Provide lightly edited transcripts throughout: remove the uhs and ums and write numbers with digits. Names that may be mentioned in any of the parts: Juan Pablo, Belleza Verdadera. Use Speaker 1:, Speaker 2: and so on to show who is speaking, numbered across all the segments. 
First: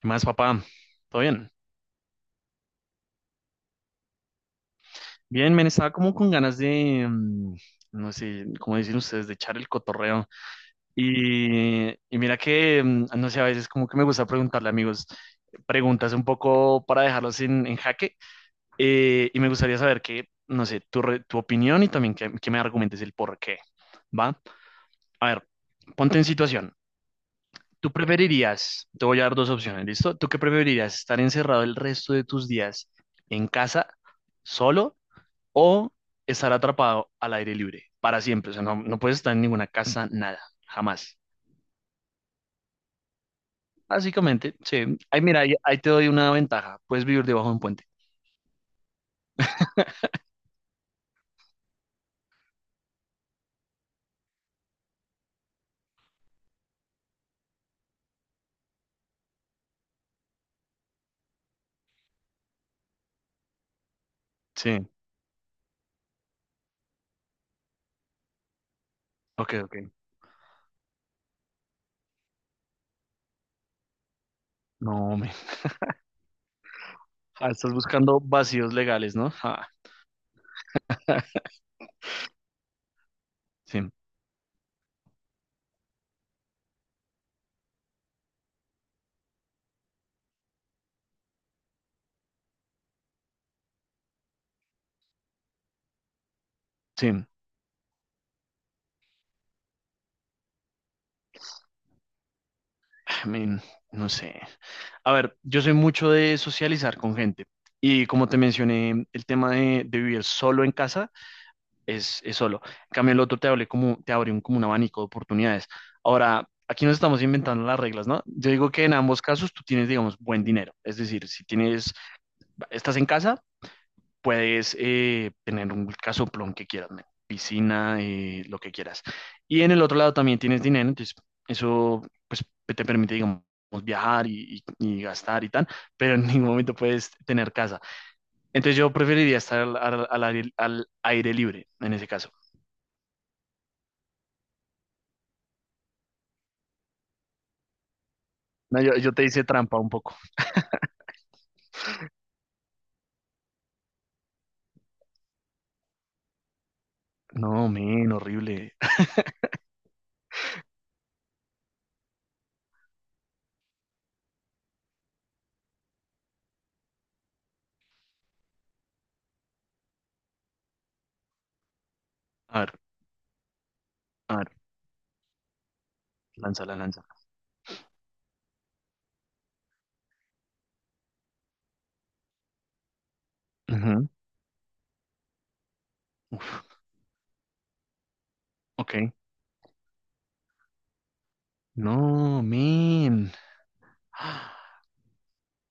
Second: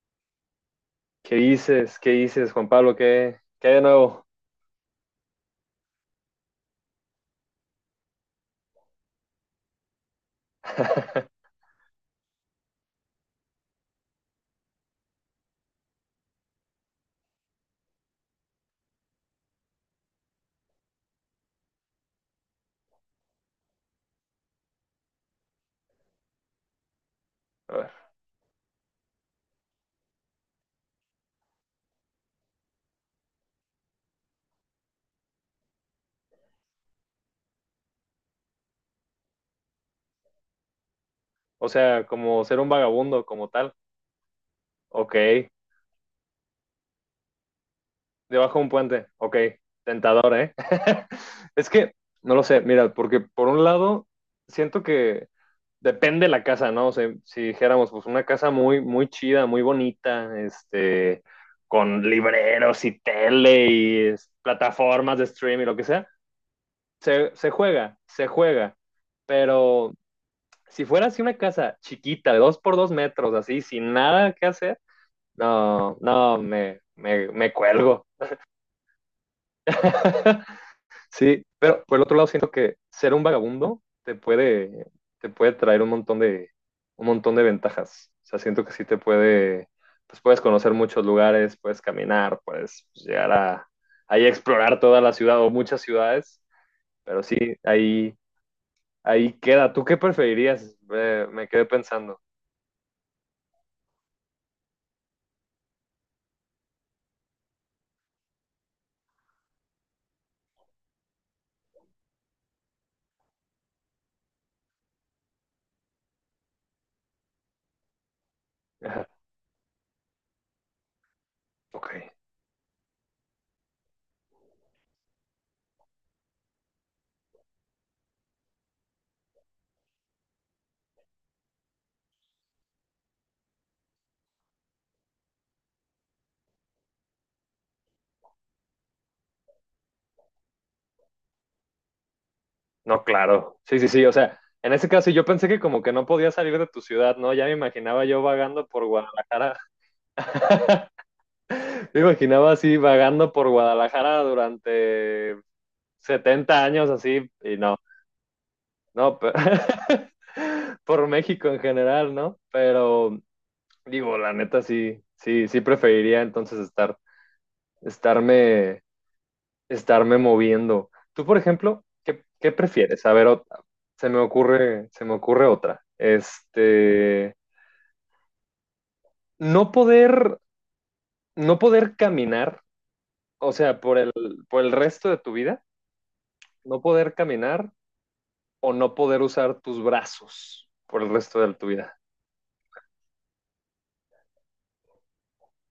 Speaker 1: ¿Qué más, papá? ¿Todo
Speaker 2: ¿Qué
Speaker 1: bien?
Speaker 2: dices? ¿Qué dices, Juan Pablo? ¿Qué, qué hay de nuevo?
Speaker 1: Bien, men, estaba como con ganas de, no sé, como dicen ustedes, de echar el cotorreo. Y mira que, no sé, a veces como que me gusta preguntarle, a amigos, preguntas un poco para dejarlos en jaque. Y me gustaría saber que, no sé, tu opinión y también que me argumentes el por qué, ¿va? A ver, ponte en situación.
Speaker 2: A ver,
Speaker 1: ¿Tú preferirías? Te voy a dar dos opciones, ¿listo? ¿Tú qué preferirías? ¿Estar encerrado el resto de tus días en casa, solo, o estar atrapado al aire libre para siempre? O sea, no, no puedes estar en ninguna casa, nada, jamás.
Speaker 2: o sea, como ser un vagabundo, como tal.
Speaker 1: Básicamente, sí.
Speaker 2: Ok.
Speaker 1: Ay, mira, ahí te doy una ventaja. Puedes vivir debajo de un puente.
Speaker 2: Debajo de un puente. Ok. Tentador, ¿eh? Es que no lo sé, mira, porque por un lado, siento que depende la casa, ¿no? O sea, si dijéramos, pues una casa muy, muy chida, muy bonita, con libreros y tele y
Speaker 1: Sí.
Speaker 2: plataformas de stream y lo que sea, se juega, se juega.
Speaker 1: Ok, ok.
Speaker 2: Pero si fuera así una casa chiquita, de dos por dos metros, así, sin nada que hacer,
Speaker 1: No, me.
Speaker 2: no, no, me, me,
Speaker 1: Ah,
Speaker 2: me
Speaker 1: estás
Speaker 2: cuelgo.
Speaker 1: buscando vacíos legales, ¿no? Ah,
Speaker 2: Sí, pero por el otro lado siento que ser un
Speaker 1: sí,
Speaker 2: vagabundo te puede traer un montón de ventajas. O sea, siento que sí te puede, pues puedes conocer muchos lugares, puedes caminar, puedes llegar a, ahí a explorar toda la ciudad o muchas ciudades, pero
Speaker 1: sí.
Speaker 2: sí, ahí, ahí queda. ¿Tú qué preferirías? Me quedé pensando.
Speaker 1: I mean, no sé. A ver, yo soy mucho de socializar con gente. Y como te mencioné, el tema de vivir solo en casa es solo. En cambio, el otro te abre como, te abre un, como un abanico de oportunidades. Ahora, aquí nos estamos inventando las reglas, ¿no? Yo digo que en ambos casos tú tienes, digamos, buen dinero. Es decir, si tienes,
Speaker 2: Ok.
Speaker 1: estás en casa, puedes tener un casoplón que quieras, ¿no? Piscina, lo que quieras. Y en el otro lado también tienes dinero, entonces eso pues te permite, digamos, viajar y, y gastar y tal, pero en ningún momento puedes tener casa. Entonces yo preferiría estar al aire al aire libre en ese caso.
Speaker 2: No, claro. Sí, sí, sí. O sea, en ese caso yo pensé que como que no podía salir de tu ciudad, ¿no? Ya me imaginaba yo vagando
Speaker 1: No,
Speaker 2: por
Speaker 1: yo te hice
Speaker 2: Guadalajara.
Speaker 1: trampa un poco.
Speaker 2: Me imaginaba así vagando por Guadalajara durante 70 años así y
Speaker 1: No,
Speaker 2: no,
Speaker 1: men, horrible.
Speaker 2: no, pero por México en general, ¿no? Pero digo, la neta sí, sí, sí preferiría entonces estar, estarme estarme moviendo. Tú, por ejemplo, ¿qué, qué
Speaker 1: A ver,
Speaker 2: prefieres? A ver, otra. se me
Speaker 1: a ver,
Speaker 2: ocurre, se me ocurre otra.
Speaker 1: lánzala, lánzala.
Speaker 2: No poder, no poder caminar, o sea,
Speaker 1: Ujú,
Speaker 2: por el resto de tu vida,
Speaker 1: uf,
Speaker 2: no poder caminar o no
Speaker 1: ok.
Speaker 2: poder usar tus brazos por el resto de tu vida.
Speaker 1: No, men. Ah,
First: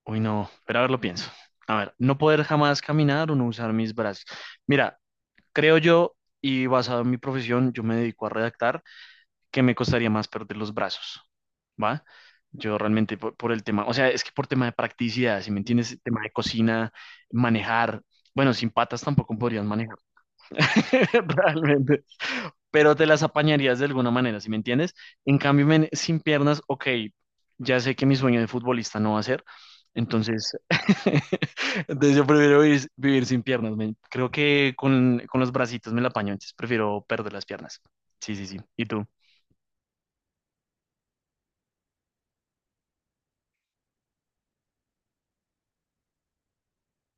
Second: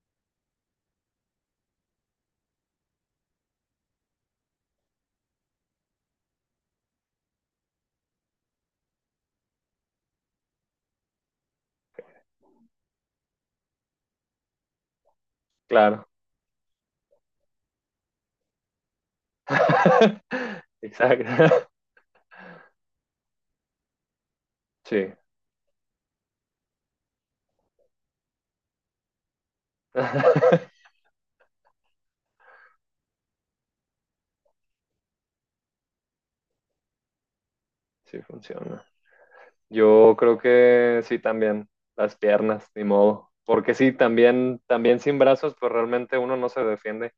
Speaker 1: uy, no. Pero a ver, lo pienso. A ver, no poder jamás caminar o no usar mis brazos. Mira, creo yo, y basado en mi profesión, yo me dedico a redactar, que me costaría más perder los brazos. ¿Va? Yo realmente por el tema, o sea, es que por tema de practicidad, si me entiendes,
Speaker 2: Claro.
Speaker 1: tema de cocina, manejar. Bueno, sin patas tampoco podrías manejar.
Speaker 2: Exacto.
Speaker 1: Realmente. Pero te las apañarías de alguna manera, ¿si me entiendes?
Speaker 2: Sí.
Speaker 1: En cambio, men, sin piernas, ok, ya sé que mi sueño de futbolista no va a ser. Entonces, entonces yo prefiero vivir, vivir sin piernas, men. Creo que con los bracitos me la apaño, entonces prefiero perder las piernas.
Speaker 2: Sí
Speaker 1: Sí, sí, sí.
Speaker 2: funciona.
Speaker 1: ¿Y tú?
Speaker 2: Yo creo que sí también, las piernas, ni modo. Porque sí, también, también sin brazos, pues realmente uno no se defiende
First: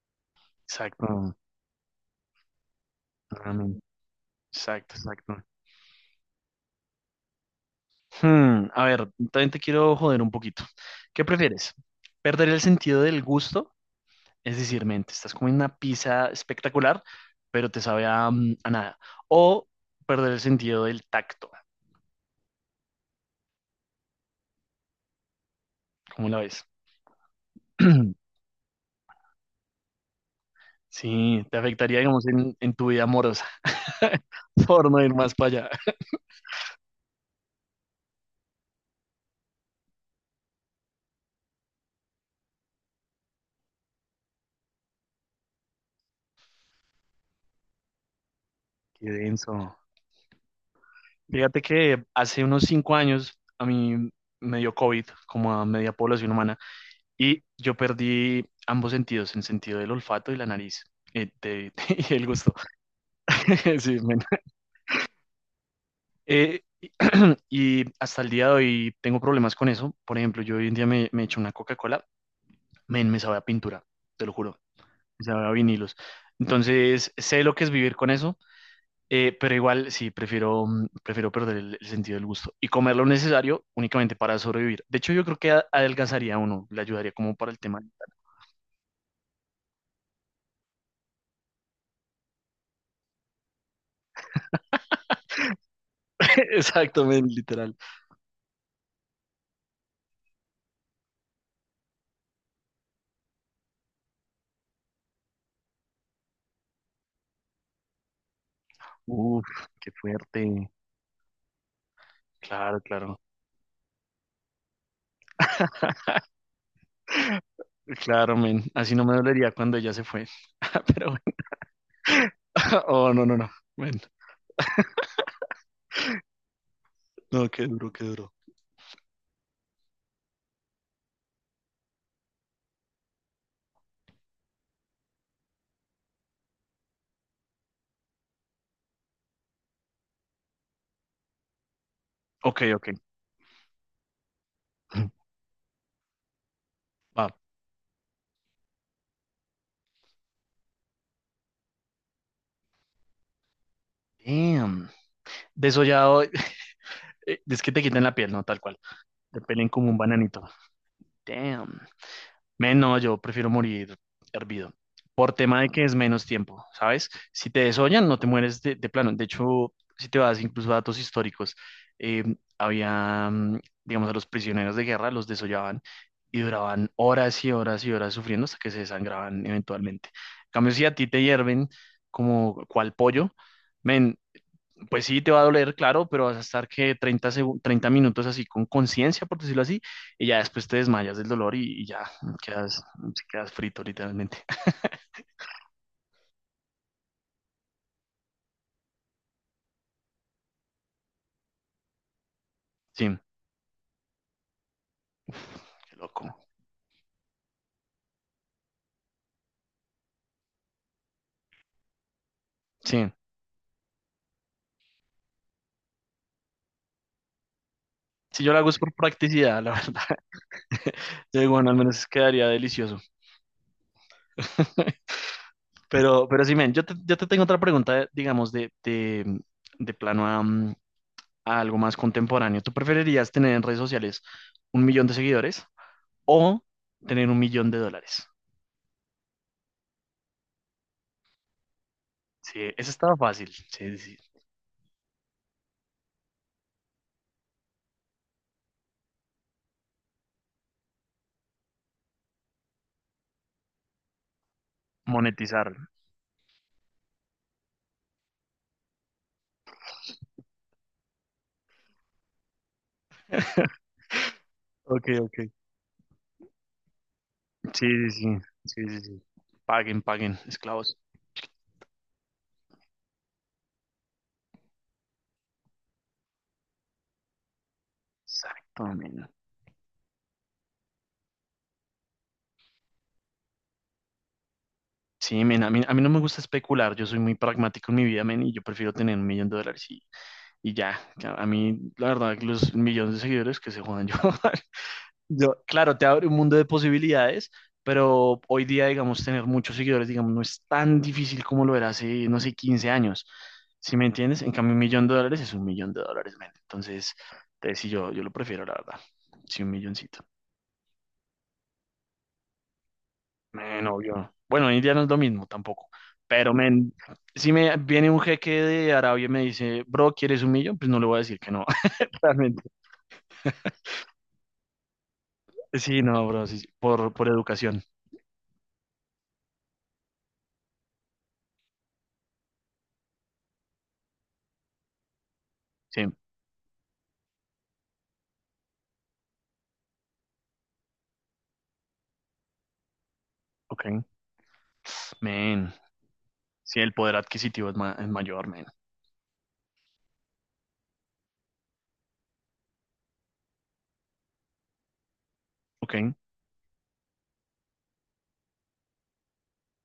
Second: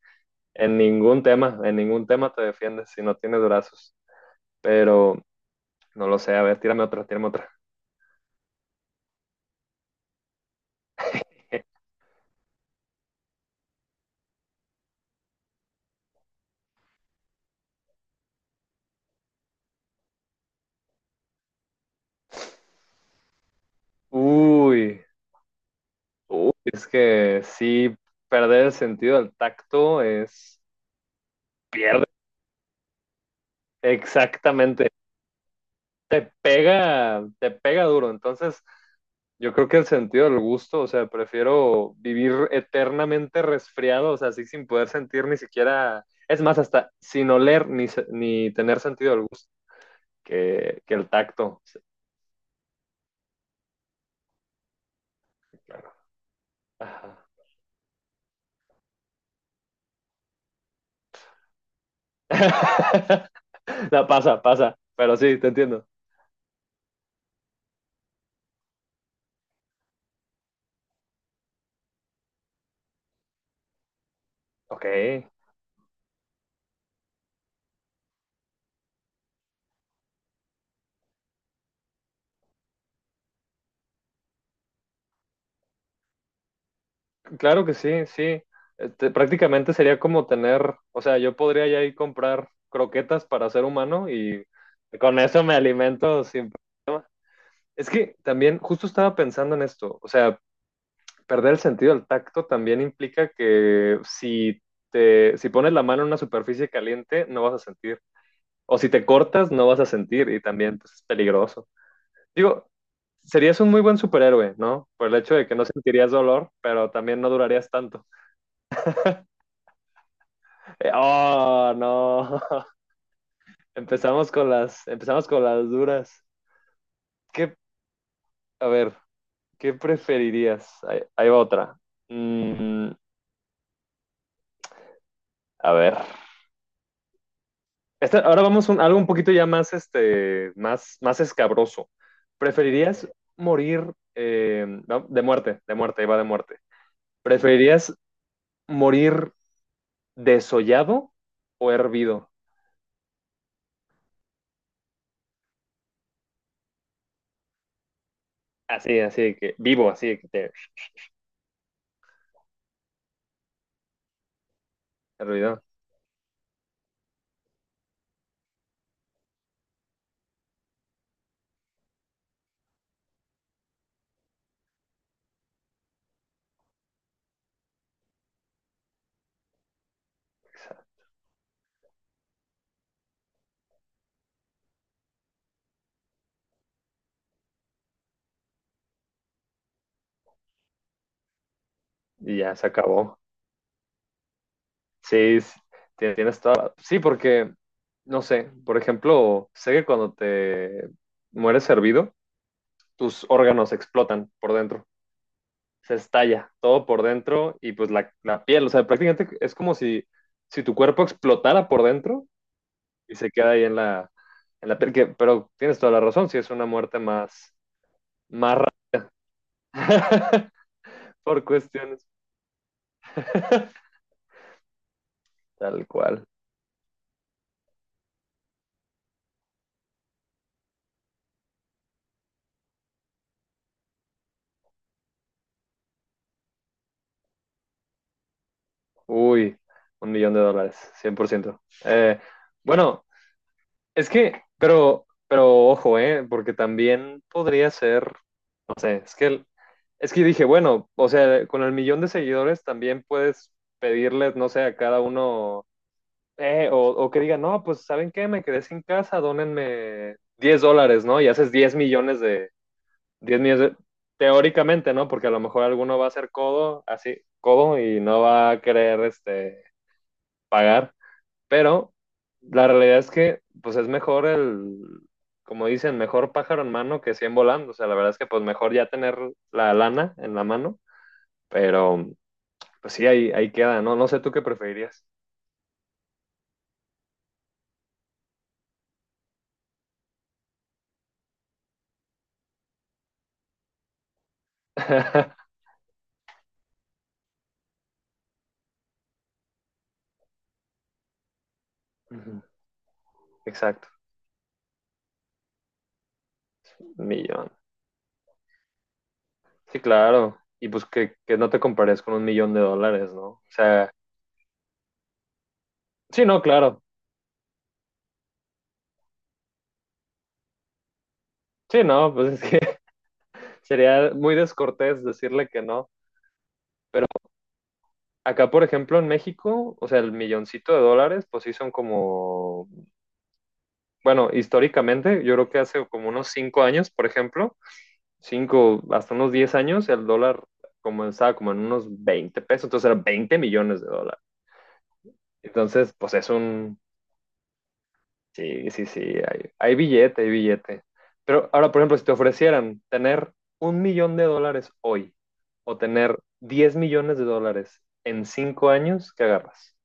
Speaker 1: Exacto.
Speaker 2: en ningún tema te defiendes si no tienes
Speaker 1: Ah,
Speaker 2: brazos.
Speaker 1: exacto,
Speaker 2: Pero
Speaker 1: exacto.
Speaker 2: no lo sé, a ver, tírame otra, tírame otra.
Speaker 1: Hmm, a ver, también te quiero joder un poquito. ¿Qué prefieres? ¿Perder el sentido del gusto? Es decir, men, te estás comiendo una pizza espectacular, pero te sabe a, a nada. O perder el sentido del tacto,
Speaker 2: Uy,
Speaker 1: ¿cómo la
Speaker 2: uy,
Speaker 1: ves?
Speaker 2: es que sí, perder el sentido del tacto es,
Speaker 1: Sí, te afectaría,
Speaker 2: pierde,
Speaker 1: digamos, en tu vida amorosa,
Speaker 2: exactamente,
Speaker 1: por no ir más para allá.
Speaker 2: te pega duro. Entonces, yo creo que el sentido del gusto, o sea, prefiero vivir eternamente resfriado, o sea, así sin poder sentir ni siquiera, es más, hasta sin oler ni, ni tener
Speaker 1: Qué
Speaker 2: sentido del gusto,
Speaker 1: denso.
Speaker 2: que el tacto.
Speaker 1: Fíjate
Speaker 2: Sí,
Speaker 1: que hace unos 5 años a mí me dio COVID, como a media
Speaker 2: claro.
Speaker 1: población humana,
Speaker 2: Ajá.
Speaker 1: y yo perdí ambos sentidos, el sentido del olfato y la nariz, eh, de- y el gusto. Sí,
Speaker 2: No,
Speaker 1: men.
Speaker 2: pasa, pasa, pero sí, te entiendo.
Speaker 1: Eh, y hasta el día de hoy tengo problemas con eso. Por ejemplo, yo hoy en día me echo una Coca-Cola, men, me sabe a pintura, te lo juro,
Speaker 2: Ok,
Speaker 1: me sabe a vinilos. Entonces, sé lo que es vivir con eso, pero igual sí, prefiero, prefiero perder el sentido del gusto y comer lo necesario únicamente para sobrevivir. De hecho, yo creo que adelgazaría a uno, le ayudaría como para el
Speaker 2: claro que
Speaker 1: tema.
Speaker 2: sí, sí. Prácticamente sería como tener, o sea, yo podría ya ir comprar croquetas para ser humano y con eso me alimento sin.
Speaker 1: Exactamente, literal.
Speaker 2: Es que también justo estaba pensando en esto, o sea, perder el sentido del tacto también implica que si pones la mano en una superficie caliente, no vas a sentir. O si te cortas,
Speaker 1: Uf,
Speaker 2: no vas a
Speaker 1: qué
Speaker 2: sentir y
Speaker 1: fuerte.
Speaker 2: también pues, es peligroso. Digo,
Speaker 1: Claro, claro.
Speaker 2: serías un muy buen superhéroe, ¿no? Por el hecho de que no sentirías dolor, pero también no durarías tanto.
Speaker 1: Claro, men. Así no me dolería cuando ella se fue. Pero
Speaker 2: Oh, no.
Speaker 1: oh, no, no, no. Bueno,
Speaker 2: Empezamos con las duras.
Speaker 1: no,
Speaker 2: ¿Qué,
Speaker 1: qué duro, qué duro.
Speaker 2: a ver, qué preferirías? Ahí, ahí va otra. Mm, a ver. Ahora vamos a algo un poquito ya más, más, más escabroso.
Speaker 1: Ok, ok.
Speaker 2: ¿Preferirías morir no, de muerte, ahí va de muerte?
Speaker 1: Va.
Speaker 2: ¿Preferirías morir desollado o hervido?
Speaker 1: Damn. Desollado. Es que te quitan la piel, no, tal cual.
Speaker 2: Así, así de
Speaker 1: Te
Speaker 2: que
Speaker 1: pelen
Speaker 2: vivo,
Speaker 1: como un
Speaker 2: así de que
Speaker 1: bananito.
Speaker 2: te
Speaker 1: Damn. Men, no, yo prefiero morir hervido. Por tema
Speaker 2: hervido.
Speaker 1: de que es menos tiempo, ¿sabes? Si te desollan, no te mueres de plano. De hecho, si te vas incluso a datos históricos, eh, había, digamos, a los prisioneros de guerra, los desollaban y duraban horas y horas y horas sufriendo hasta que se desangraban eventualmente. En cambio, si a ti te hierven como cual pollo, men, pues sí, te va a doler, claro, pero vas a estar que 30 minutos así con conciencia, por decirlo así, y ya después te desmayas del dolor y ya
Speaker 2: Y ya se
Speaker 1: quedas,
Speaker 2: acabó.
Speaker 1: quedas frito literalmente.
Speaker 2: Sí, tienes toda. Sí, porque no sé, por ejemplo, sé que cuando te mueres hervido,
Speaker 1: Sí,
Speaker 2: tus órganos explotan por dentro.
Speaker 1: uf,
Speaker 2: Se
Speaker 1: qué loco.
Speaker 2: estalla todo por dentro y pues la piel, o sea, prácticamente es como si, si tu cuerpo explotara por dentro
Speaker 1: Sí,
Speaker 2: y se queda ahí en la piel, que- pero tienes toda la razón, si es una muerte más,
Speaker 1: si yo
Speaker 2: más
Speaker 1: lo
Speaker 2: ra-
Speaker 1: hago es por practicidad, la verdad. Yo
Speaker 2: por
Speaker 1: digo, bueno, al
Speaker 2: cuestiones,
Speaker 1: menos quedaría delicioso.
Speaker 2: tal cual.
Speaker 1: Pero sí, men, yo te tengo otra pregunta, digamos, de plano a algo más contemporáneo. ¿Tú preferirías tener en redes sociales un millón de seguidores o tener un millón de dólares?
Speaker 2: Uy, un millón de dólares, 100%.
Speaker 1: Sí, eso
Speaker 2: Bueno,
Speaker 1: estaba fácil. Sí, sí,
Speaker 2: es
Speaker 1: sí.
Speaker 2: que, pero ojo, ¿eh? Porque también podría ser, no sé, es que dije, bueno, o sea, con el millón de seguidores también puedes pedirles, no sé, a cada uno,
Speaker 1: Monetizarlo.
Speaker 2: eh, o, o que digan, no, pues, ¿saben qué? Me quedé sin casa, dónenme 10 dólares, ¿no? Y haces 10 millones de, 10 millones de- teóricamente, ¿no?
Speaker 1: Ok,
Speaker 2: Porque a
Speaker 1: ok.
Speaker 2: lo mejor alguno va a ser codo, así, codo,
Speaker 1: Sí,
Speaker 2: y
Speaker 1: sí,
Speaker 2: no
Speaker 1: sí.
Speaker 2: va a
Speaker 1: Sí,
Speaker 2: querer,
Speaker 1: sí, sí. Paguen, paguen,
Speaker 2: pagar.
Speaker 1: esclavos.
Speaker 2: Pero la realidad es que, pues es mejor como dicen, mejor pájaro en mano que 100 volando. O sea, la verdad es que, pues mejor
Speaker 1: Exacto,
Speaker 2: ya tener
Speaker 1: men.
Speaker 2: la lana en la mano, pero pues sí, ahí, ahí queda, ¿no? No sé tú qué preferirías.
Speaker 1: Sí, men, a mí no me gusta especular. Yo soy muy pragmático en mi vida, men, y yo prefiero tener un millón de dólares y ya. Ya, a mí, la verdad, los millones de seguidores que se jodan yo. Yo, claro, te abre un mundo de posibilidades, pero hoy día, digamos, tener muchos seguidores, digamos, no es tan difícil como lo era hace, no
Speaker 2: Ujú.
Speaker 1: sé, 15 años.
Speaker 2: Exacto,
Speaker 1: ¿Sí me entiendes? En cambio, un millón de dólares es un millón de dólares, men.
Speaker 2: un
Speaker 1: Entonces,
Speaker 2: millón.
Speaker 1: te sí, yo lo prefiero, la verdad. Sí, un
Speaker 2: Sí,
Speaker 1: milloncito.
Speaker 2: claro. Y pues que no te compares con un millón de dólares, ¿no? O
Speaker 1: Men,
Speaker 2: sea,
Speaker 1: obvio. Bueno, hoy en día no es lo mismo tampoco.
Speaker 2: sí, no,
Speaker 1: Pero,
Speaker 2: claro.
Speaker 1: men, si me viene un jeque de Arabia y me dice, bro, ¿quieres un millón? Pues no le voy a decir que no.
Speaker 2: Sí, no, pues es que
Speaker 1: Realmente.
Speaker 2: sería muy descortés decirle que no.
Speaker 1: Sí, no, bro, sí, sí, por educación.
Speaker 2: Acá, por ejemplo, en México, o sea, el milloncito de dólares, pues sí son como, bueno, históricamente, yo creo que hace
Speaker 1: Sí,
Speaker 2: como unos 5 años, por ejemplo, cinco, hasta unos 10 años, el dólar comenzaba como en unos 20 pesos, entonces eran veinte millones
Speaker 1: ok.
Speaker 2: de dólares.
Speaker 1: Men.
Speaker 2: Entonces, pues es un,
Speaker 1: Sí, el poder adquisitivo es, es mayor, man.
Speaker 2: sí, sí, sí, hay billete, hay billete. Pero ahora, por ejemplo, si te ofrecieran tener un millón de dólares hoy o
Speaker 1: Ok,
Speaker 2: tener 10 millones de dólares en 5 años, ¿qué agarras?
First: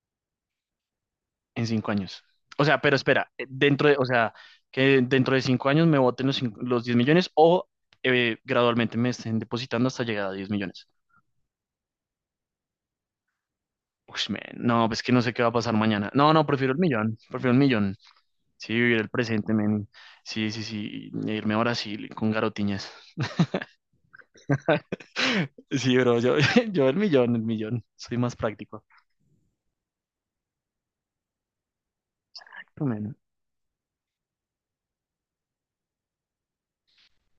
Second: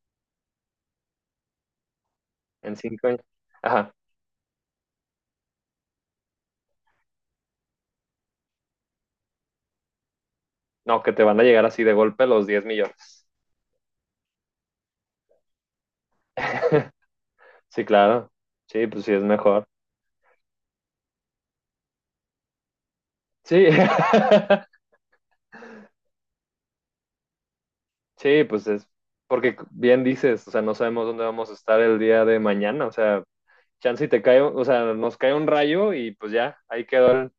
Speaker 1: en 5 años. O
Speaker 2: En
Speaker 1: sea, pero
Speaker 2: 5 años.
Speaker 1: espera, dentro
Speaker 2: Ajá.
Speaker 1: de, o sea, que dentro de 5 años me voten los 10 millones o gradualmente me estén depositando hasta llegar a 10 millones.
Speaker 2: No, que te van a llegar así de golpe los 10 millones.
Speaker 1: Ush, man, no, pues que no sé qué va a pasar mañana. No, no, prefiero el millón, prefiero el
Speaker 2: Sí,
Speaker 1: millón.
Speaker 2: claro.
Speaker 1: Sí,
Speaker 2: Sí,
Speaker 1: vivir
Speaker 2: pues
Speaker 1: el
Speaker 2: sí es
Speaker 1: presente,
Speaker 2: mejor.
Speaker 1: man. Sí, sí, sí, y irme a Brasil con garotiñas.
Speaker 2: Sí.
Speaker 1: Sí, bro, yo el millón, el millón. Soy más
Speaker 2: Sí, pues
Speaker 1: práctico.
Speaker 2: es porque bien dices, o sea, no sabemos dónde vamos a estar el día de
Speaker 1: Tú,
Speaker 2: mañana, o
Speaker 1: man.
Speaker 2: sea, chance y te cae, o sea, nos cae un rayo y pues ya,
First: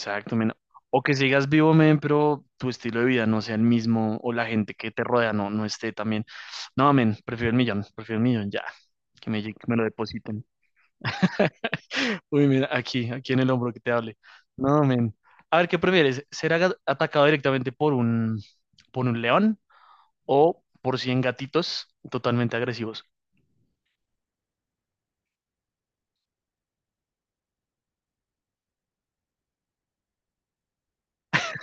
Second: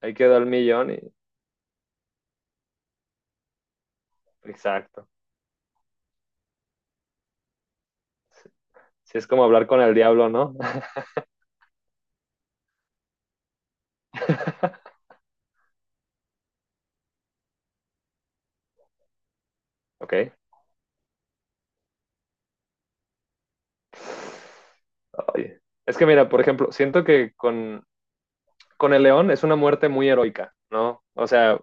Speaker 2: ahí quedó el
Speaker 1: men.
Speaker 2: millón y
Speaker 1: O que sigas vivo, men, pero tu estilo de vida no sea el mismo o la gente que te
Speaker 2: exacto.
Speaker 1: rodea no, no esté también. No, men, prefiero el
Speaker 2: Sí,
Speaker 1: millón, ya.
Speaker 2: sí, es
Speaker 1: Que me,
Speaker 2: como
Speaker 1: llegue-
Speaker 2: hablar
Speaker 1: que me
Speaker 2: con
Speaker 1: lo
Speaker 2: el diablo,
Speaker 1: depositen.
Speaker 2: ¿no?
Speaker 1: Uy, mira, aquí en el hombro que te hable. No, men. A ver, ¿qué prefieres? ¿Ser atacado directamente por un león
Speaker 2: Ok.
Speaker 1: o por cien gatitos totalmente agresivos?
Speaker 2: Oye. Es que mira, por ejemplo, siento que con el león es una muerte muy heroica, ¿no? O sea,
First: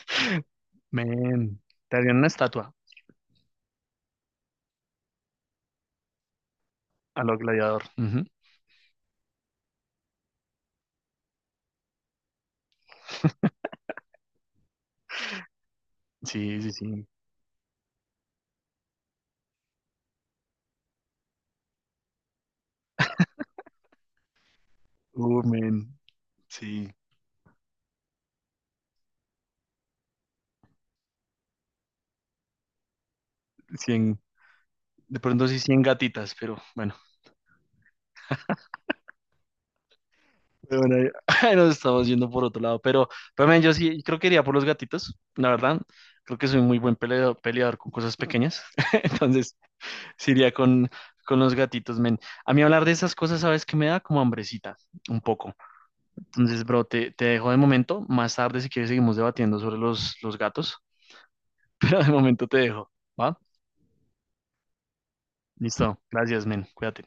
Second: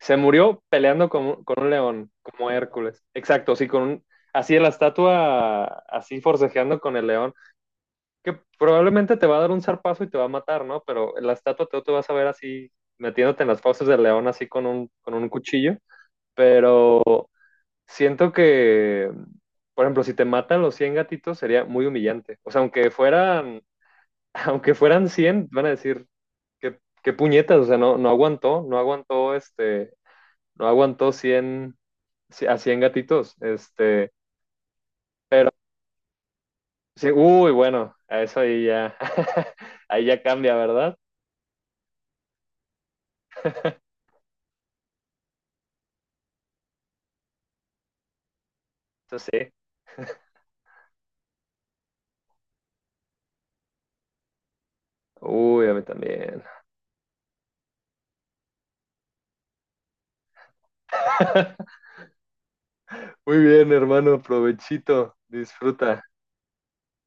Speaker 2: se murió peleando
Speaker 1: Men,
Speaker 2: con un
Speaker 1: te
Speaker 2: león,
Speaker 1: harían una
Speaker 2: como
Speaker 1: estatua
Speaker 2: Hércules. Exacto, sí, con un, así en la estatua, así forcejeando con el
Speaker 1: a
Speaker 2: león,
Speaker 1: lo gladiador. Ujú.
Speaker 2: que probablemente te va a dar un zarpazo y te va a matar, ¿no? Pero en la estatua tú te vas a ver así metiéndote en las fauces del león así con un cuchillo,
Speaker 1: Sí, sí,
Speaker 2: pero
Speaker 1: sí.
Speaker 2: siento que, por ejemplo, si te matan los 100 gatitos sería muy humillante. O sea, aunque fueran aunque fueran cien, van a
Speaker 1: Men,
Speaker 2: decir, qué,
Speaker 1: sí.
Speaker 2: qué puñetas, o sea, no, no aguantó, no aguantó, no aguantó 100, a 100 gatitos,
Speaker 1: 100, de pronto sí 100 gatitas,
Speaker 2: sí, uy, bueno, a eso ahí ya, ahí ya cambia,
Speaker 1: pero bueno,
Speaker 2: ¿verdad?
Speaker 1: ahí nos estamos yendo por otro lado. Pero men, yo sí creo que iría por los gatitos, la verdad. Creo que soy muy buen peleador, peleador con cosas pequeñas.
Speaker 2: Entonces sí,
Speaker 1: Entonces, sí iría con los gatitos, men. A mí hablar de esas cosas, ¿sabes que me da? Como hambrecita, un poco.
Speaker 2: uy, a mí también.
Speaker 1: Entonces, bro, te dejo de momento. Más tarde, si quieres, seguimos debatiendo sobre los gatos. Pero de momento te dejo, ¿va?
Speaker 2: Muy bien, hermano, provechito,
Speaker 1: Listo.
Speaker 2: disfruta.
Speaker 1: Gracias, men. Cuídate.